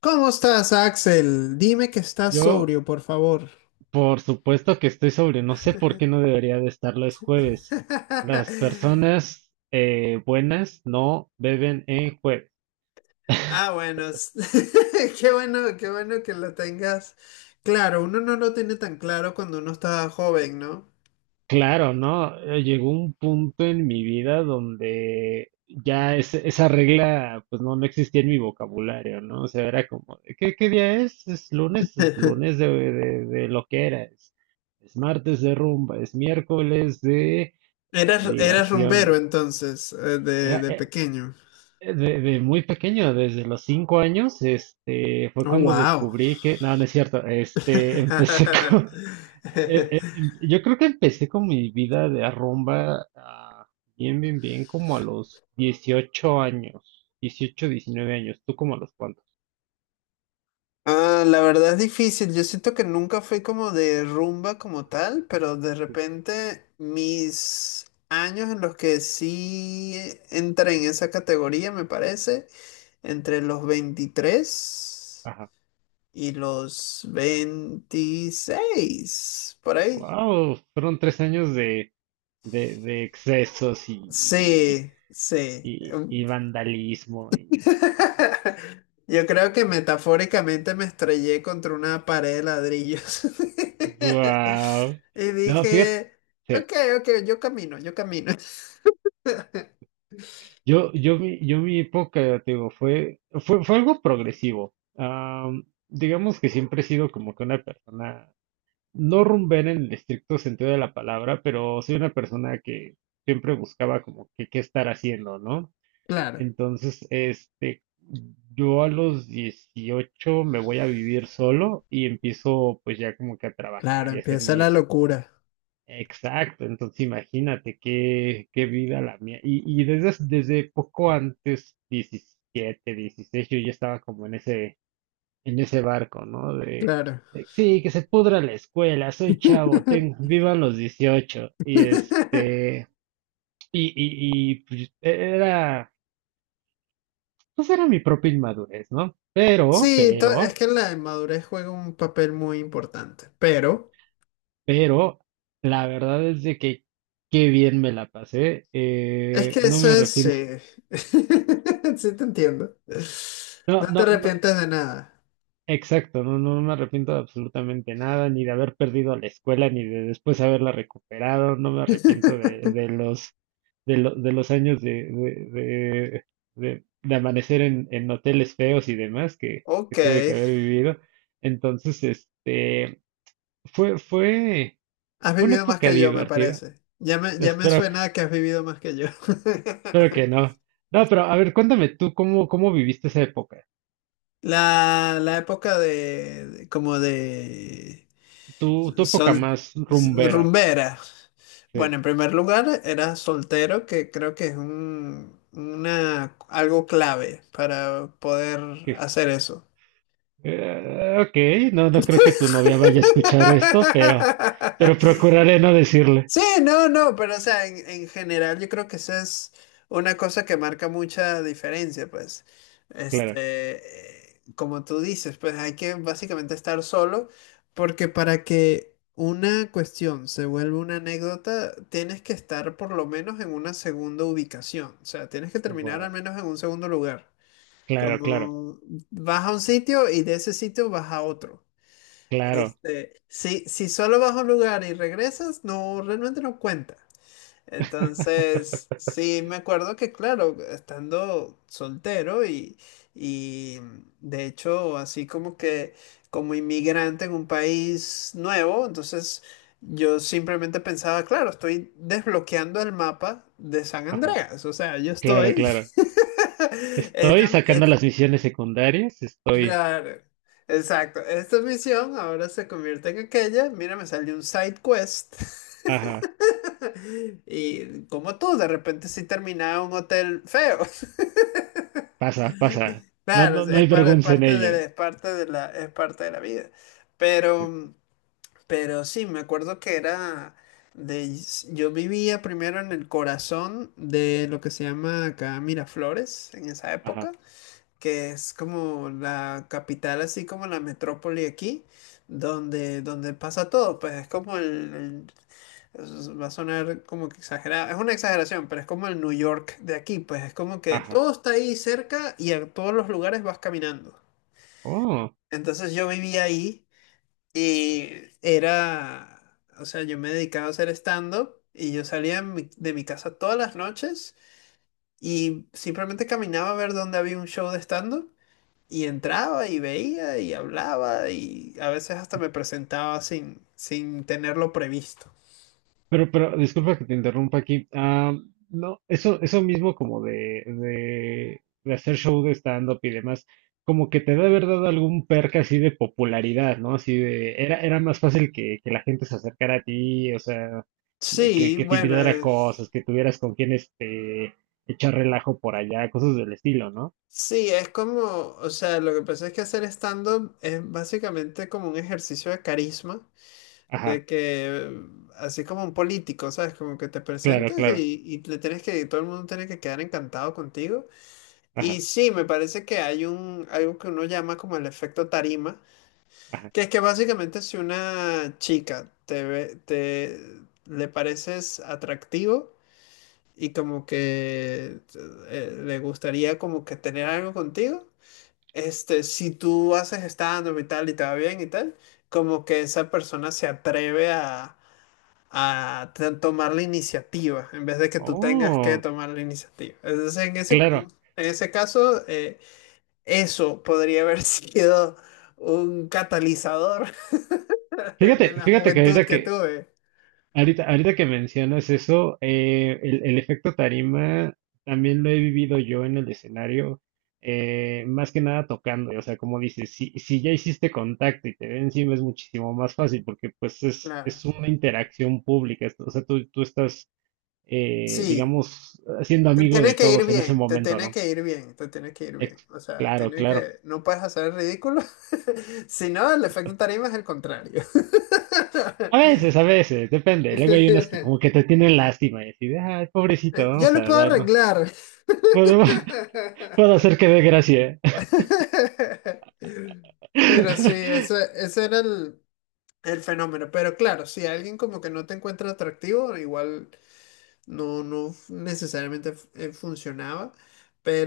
¿Cómo estás, Axel? Dime que estás Yo, sobrio, por favor. por supuesto que estoy sobre, no sé por qué no debería de estar los jueves. Las personas buenas no beben en jueves. Ah, bueno, qué bueno que lo tengas. Claro, uno no lo tiene tan claro cuando uno está joven, ¿no? Claro, ¿no? Llegó un punto en mi vida donde ya esa regla, pues no, no existía en mi vocabulario, ¿no? O sea, era como, de, ¿qué día es? Es lunes, es lunes de lo que era, es martes de rumba, es miércoles de Eras rumbero diversión. entonces, de pequeño. De muy pequeño, desde los 5 años, fue Oh, cuando wow. descubrí que no, no es cierto. Empecé con, yo creo que empecé con mi vida de arrumba, bien, bien, bien, como a los 18 años, 18 19 años. ¿Tú como a los cuantos? Ah, la verdad es difícil. Yo siento que nunca fui como de rumba como tal, pero de repente mis años en los que sí entré en esa categoría, me parece, entre los 23 Ajá, y los 26 por ahí. wow, fueron 3 años de, de excesos y, Sí, sí. y vandalismo y, Yo creo que metafóricamente me estrellé contra una pared de ladrillos. wow, Y no, fíjate. dije, Sí. ok, ok, yo camino, yo camino. Yo, yo mi época, te digo, fue algo progresivo. Digamos que siempre he sido como que una persona no rumbera en el estricto sentido de la palabra, pero soy una persona que siempre buscaba como que qué estar haciendo, ¿no? Claro, Entonces, yo a los 18 me voy a vivir solo y empiezo pues ya como que a claro, trabajar y hacer empieza la mis. locura. Exacto, entonces imagínate qué vida la mía. Y desde poco antes, 17 16 yo ya estaba como en ese barco, ¿no? De, Claro. de, sí, que se pudra la escuela, soy chavo, tengo, vivan los 18. Y pues, era mi propia inmadurez, ¿no? Pero, Sí, es pero, que la madurez juega un papel muy importante, pero pero, la verdad es de que qué bien me la pasé, es que no eso me es, arrepiento. sí, sí te entiendo. No, No te no, no. arrepientes de nada. Exacto, no me arrepiento de absolutamente nada, ni de haber perdido la escuela, ni de después haberla recuperado, no me arrepiento de los años de amanecer en hoteles feos y demás que Ok, tuve que haber vivido. Entonces, fue, fue, has fue una vivido más época que yo, me divertida. parece. Ya me Espero, que- suena a que has vivido más que yo. Espero que no. No, pero a ver, cuéntame tú cómo viviste esa época, La época de, como de tu época sol, más rumbera, rumbera. sí, Bueno, en primer lugar, era soltero, que creo que es un, una, algo clave para poder que hacer eso. Ok, no creo que tu novia vaya a escuchar esto, pero, procuraré no decirle. Sí, no, no, pero o sea, en general yo creo que esa es una cosa que marca mucha diferencia, pues, Claro, este, como tú dices, pues hay que básicamente estar solo, porque para que una cuestión se vuelva una anécdota, tienes que estar por lo menos en una segunda ubicación, o sea, tienes que terminar al wow, menos en un segundo lugar, claro, claro, como vas a un sitio y de ese sitio vas a otro. claro, Si, si solo vas a un lugar y regresas, no, realmente no cuenta. Entonces, sí, me acuerdo que, claro, estando soltero y de hecho, así como que como inmigrante en un país nuevo, entonces yo simplemente pensaba, claro, estoy desbloqueando el mapa de San ajá, Andreas, o sea, yo claro, estoy... claro. Estoy Esta, sacando las misiones secundarias, estoy. claro, exacto, esta misión ahora se convierte en aquella, mira, me salió un side quest. Ajá, Y como tú, de repente sí terminaba en un hotel feo. pasa, pasa. No, Claro, no, no hay es vergüenza en parte de ello. Es parte de la vida. Pero, pero sí, me acuerdo que era de, yo vivía primero en el corazón de lo que se llama acá Miraflores en esa época. Ajá, Que es como la capital, así como la metrópoli aquí, donde, donde pasa todo, pues es como el, va a sonar como que exagerado, es una exageración, pero es como el New York de aquí, pues es como que ajá. todo está ahí cerca y a todos los lugares vas caminando. Oh. Entonces yo vivía ahí y era, o sea, yo me dedicaba a hacer stand-up y yo salía de mi casa todas las noches y simplemente caminaba a ver dónde había un show de stand-up y entraba y veía y hablaba y a veces hasta me presentaba sin, sin tenerlo previsto. Pero, disculpa que te interrumpa aquí. No, eso mismo como de hacer show de stand-up y demás, como que te debe haber dado algún perk así de popularidad, ¿no? Así de, era más fácil que, la gente se acercara a ti, o sea, que, Sí, te bueno, invitara a cosas, que tuvieras con quién echar relajo por allá, cosas del estilo, ¿no? sí, es como, o sea, lo que pasa es que hacer stand-up es básicamente como un ejercicio de carisma, de Ajá, que, así como un político, ¿sabes? Como que te claro, presentas claro, y le tienes que, todo el mundo tiene que quedar encantado contigo. Y ajá, sí, me parece que hay un, algo que uno llama como el efecto tarima. ajá. Que es que básicamente si una chica te ve, te le pareces atractivo y como que le gustaría como que tener algo contigo, este, si tú haces stand-up y tal y te va bien y tal, como que esa persona se atreve a tomar la iniciativa en vez de que tú tengas que Oh, tomar la iniciativa. Entonces, claro. en ese caso, eso podría haber sido un catalizador de Fíjate, la fíjate juventud que que tuve. Ahorita, ahorita que mencionas eso, el efecto tarima también lo he vivido yo en el escenario, más que nada tocando, o sea, como dices, si ya hiciste contacto y te ven encima es muchísimo más fácil porque pues es, Claro. es una interacción pública, o sea, tú estás, Sí, digamos, siendo te amigo tiene de que ir todos en ese bien, te momento, tiene ¿no? que ir bien, te tiene que ir bien. Ex- O sea, claro, tiene claro. que, no puedes hacer el ridículo. Si no, el efecto tarima es el contrario. A veces, depende. Luego hay unas que como que te tienen lástima y así de, ay, pobrecito, Yo vamos lo a puedo dar, ¿no? arreglar. Podemos- Puedo hacer que dé gracia. Pero sí, eso, ese era el fenómeno. Pero claro, si alguien como que no te encuentra atractivo, igual no, no necesariamente funcionaba.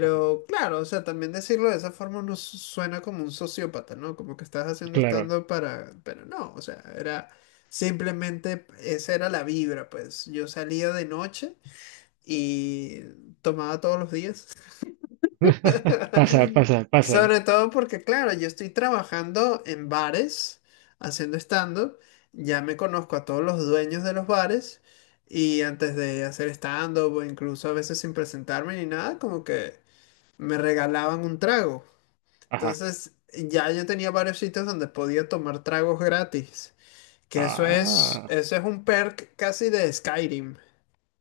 Ajá, claro, o sea, también decirlo de esa forma no suena como un sociópata, ¿no? Como que estás haciendo claro. stand-up para... Pero no, o sea, era simplemente, esa era la vibra, pues yo salía de noche y tomaba todos los días. Pasa, pasa, pasa. Sobre todo porque, claro, yo estoy trabajando en bares, haciendo stand-up, ya me conozco a todos los dueños de los bares y antes de hacer stand-up o incluso a veces sin presentarme ni nada, como que me regalaban un trago. Ajá. Entonces ya yo tenía varios sitios donde podía tomar tragos gratis, que Ah. eso es un perk casi de Skyrim.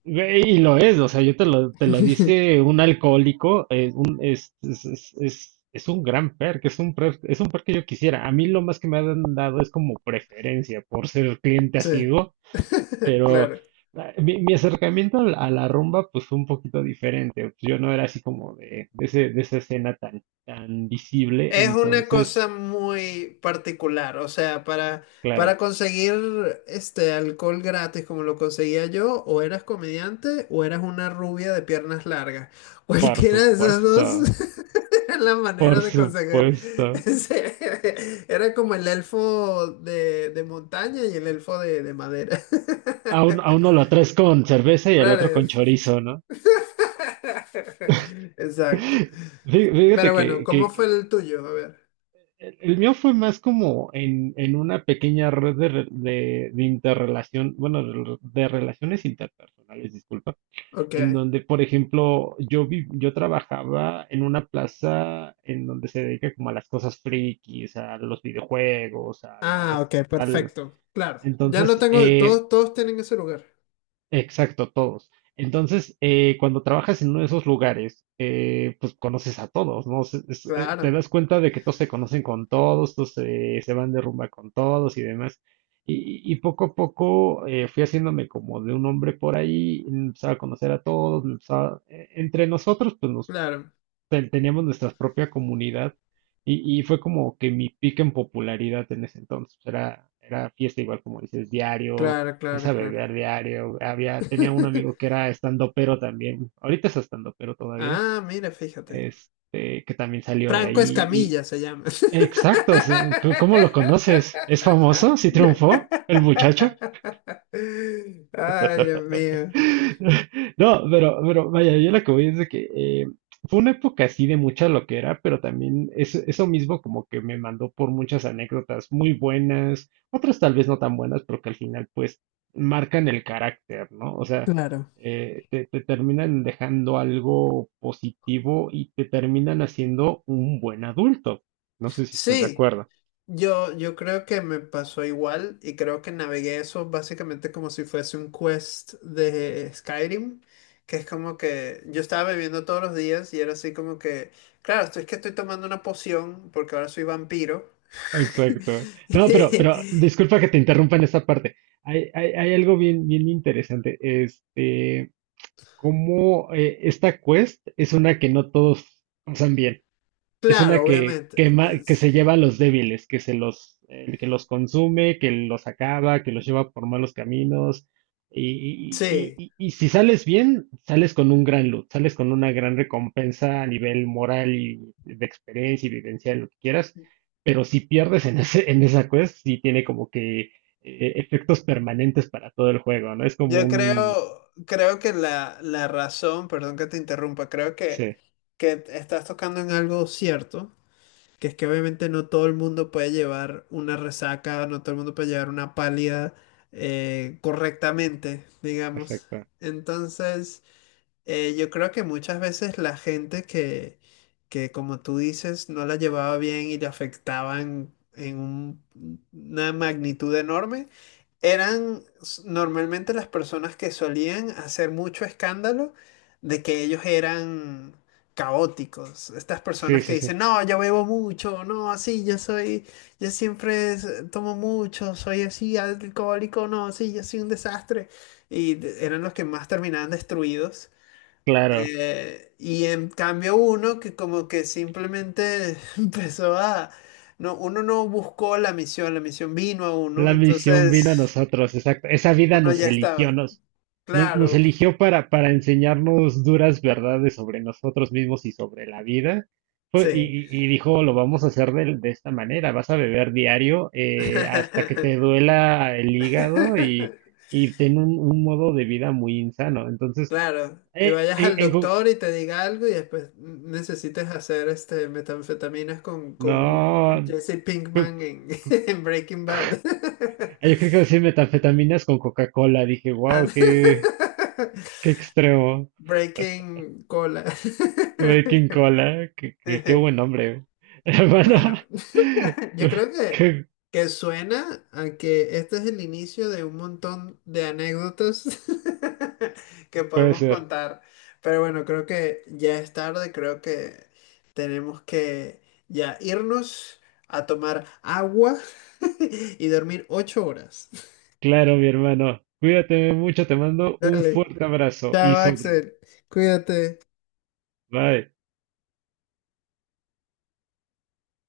Ve Y lo es, o sea, yo te lo dice un alcohólico, es un gran perk, es un perk, es un perk que yo quisiera. A mí lo más que me han dado es como preferencia por ser cliente Sí, asiduo, pero claro. Mi acercamiento a la rumba pues fue un poquito diferente. Pues, yo no era así como de esa escena tan visible, Es una entonces, cosa muy particular, o sea, claro. para conseguir este alcohol gratis como lo conseguía yo, o eras comediante o eras una rubia de piernas largas. Por Cualquiera de esas dos supuesto, era la por manera de conseguir supuesto. Era como el elfo de montaña y el elfo de madera. A uno lo traes con cerveza y al Claro. otro con Es. chorizo, ¿no? Exacto. Fí- Pero Fíjate bueno, ¿cómo fue que el tuyo? A ver. El mío fue más como en una pequeña red de interrelación, bueno, de relaciones interpersonales, disculpa, en Ok. donde, por ejemplo, yo trabajaba en una plaza en donde se dedica como a las cosas frikis, a los videojuegos, a Ah, las, ok, al, perfecto. Claro, ya lo entonces, tengo, todos, todos tienen ese lugar. exacto, todos. Entonces, cuando trabajas en uno de esos lugares, pues conoces a todos, ¿no? Te Claro, das cuenta de que todos se conocen con todos, todos se van de rumba con todos y demás. Y poco a poco fui haciéndome como de un hombre por ahí, empezaba a conocer a todos, entre nosotros, pues nos claro, teníamos nuestra propia comunidad y fue como que mi pico en popularidad en ese entonces. Era fiesta igual como dices, diario, claro, empecé a claro, claro. beber diario. Tenía un amigo que era estandopero también, ahorita es estandopero todavía, Ah, mira, fíjate. Que también salió de Franco ahí. Escamilla se llama. Exacto, o sea, ¿cómo lo conoces? ¿Es famoso? ¿Sí triunfó el muchacho? Ay, Dios mío. No, pero, vaya, yo lo que voy es de que fue una época así de mucha loquera, pero también eso mismo como que me mandó por muchas anécdotas muy buenas, otras tal vez no tan buenas, pero que al final pues marcan el carácter, ¿no? O sea, Claro. Te terminan dejando algo positivo y te terminan haciendo un buen adulto. No sé si estás de Sí. acuerdo. Yo creo que me pasó igual y creo que navegué eso básicamente como si fuese un quest de Skyrim, que es como que yo estaba bebiendo todos los días y era así como que, claro, esto es que estoy tomando una poción porque ahora soy vampiro. Exacto. No, pero, disculpa que te interrumpa en esta parte. Hay algo bien, bien interesante. Este, cómo esta quest es una que no todos pasan bien. Es una Claro, que obviamente. quema, que se lleva a los débiles, que los consume, que los acaba, que los lleva por malos caminos. Y, y- Sí, y- y si sales bien, sales con un gran loot, sales con una gran recompensa a nivel moral y de experiencia y vivencial, lo que quieras. Pero si pierdes en ese, en esa quest, sí tiene como que efectos permanentes para todo el juego, ¿no? Es como yo un... creo, creo que la razón, perdón que te interrumpa, creo Sí, que estás tocando en algo cierto que es que obviamente no todo el mundo puede llevar una resaca, no todo el mundo puede llevar una pálida correctamente, digamos. exacto. Entonces... Yo creo que muchas veces la gente que, como tú dices, no la llevaba bien y le afectaban en una magnitud enorme, eran normalmente las personas que solían hacer mucho escándalo de que ellos eran caóticos. Estas Sí, personas que sí, sí. dicen, no, yo bebo mucho, no, así, yo soy, yo siempre tomo mucho, soy así, alcohólico, no, sí, yo soy un desastre. Y eran los que más terminaban destruidos. Claro. Y en cambio uno que como que simplemente empezó a... No, uno no buscó la misión vino a uno, La misión vino a entonces nosotros, exacto. Esa vida uno ya estaba. Nos Claro, eligió para enseñarnos duras verdades sobre nosotros mismos y sobre la vida. Fue- Y, sí. y dijo, lo vamos a hacer de esta manera, vas a beber diario hasta que te duela el hígado y ten un modo de vida muy insano. Entonces, Claro, y vayas al en co- doctor y te diga algo y después necesites hacer este metanfetaminas con no, Jesse co- Pinkman en, en Breaking Bad. yo creo que decir metanfetaminas con Coca-Cola, dije, Ah, wow, qué, qué extremo. Breaking cola. Güey, King Cola, qué, qué buen nombre, güey. Bueno, Hermano, yo creo ¿qué que suena a que este es el inicio de un montón de anécdotas que puede podemos ser? contar. Pero bueno, creo que ya es tarde, creo que tenemos que ya irnos a tomar agua y dormir 8 horas. Claro, mi hermano. Cuídate mucho, te mando un Dale. fuerte abrazo y Chao, sobre. Axel. Cuídate. Bye.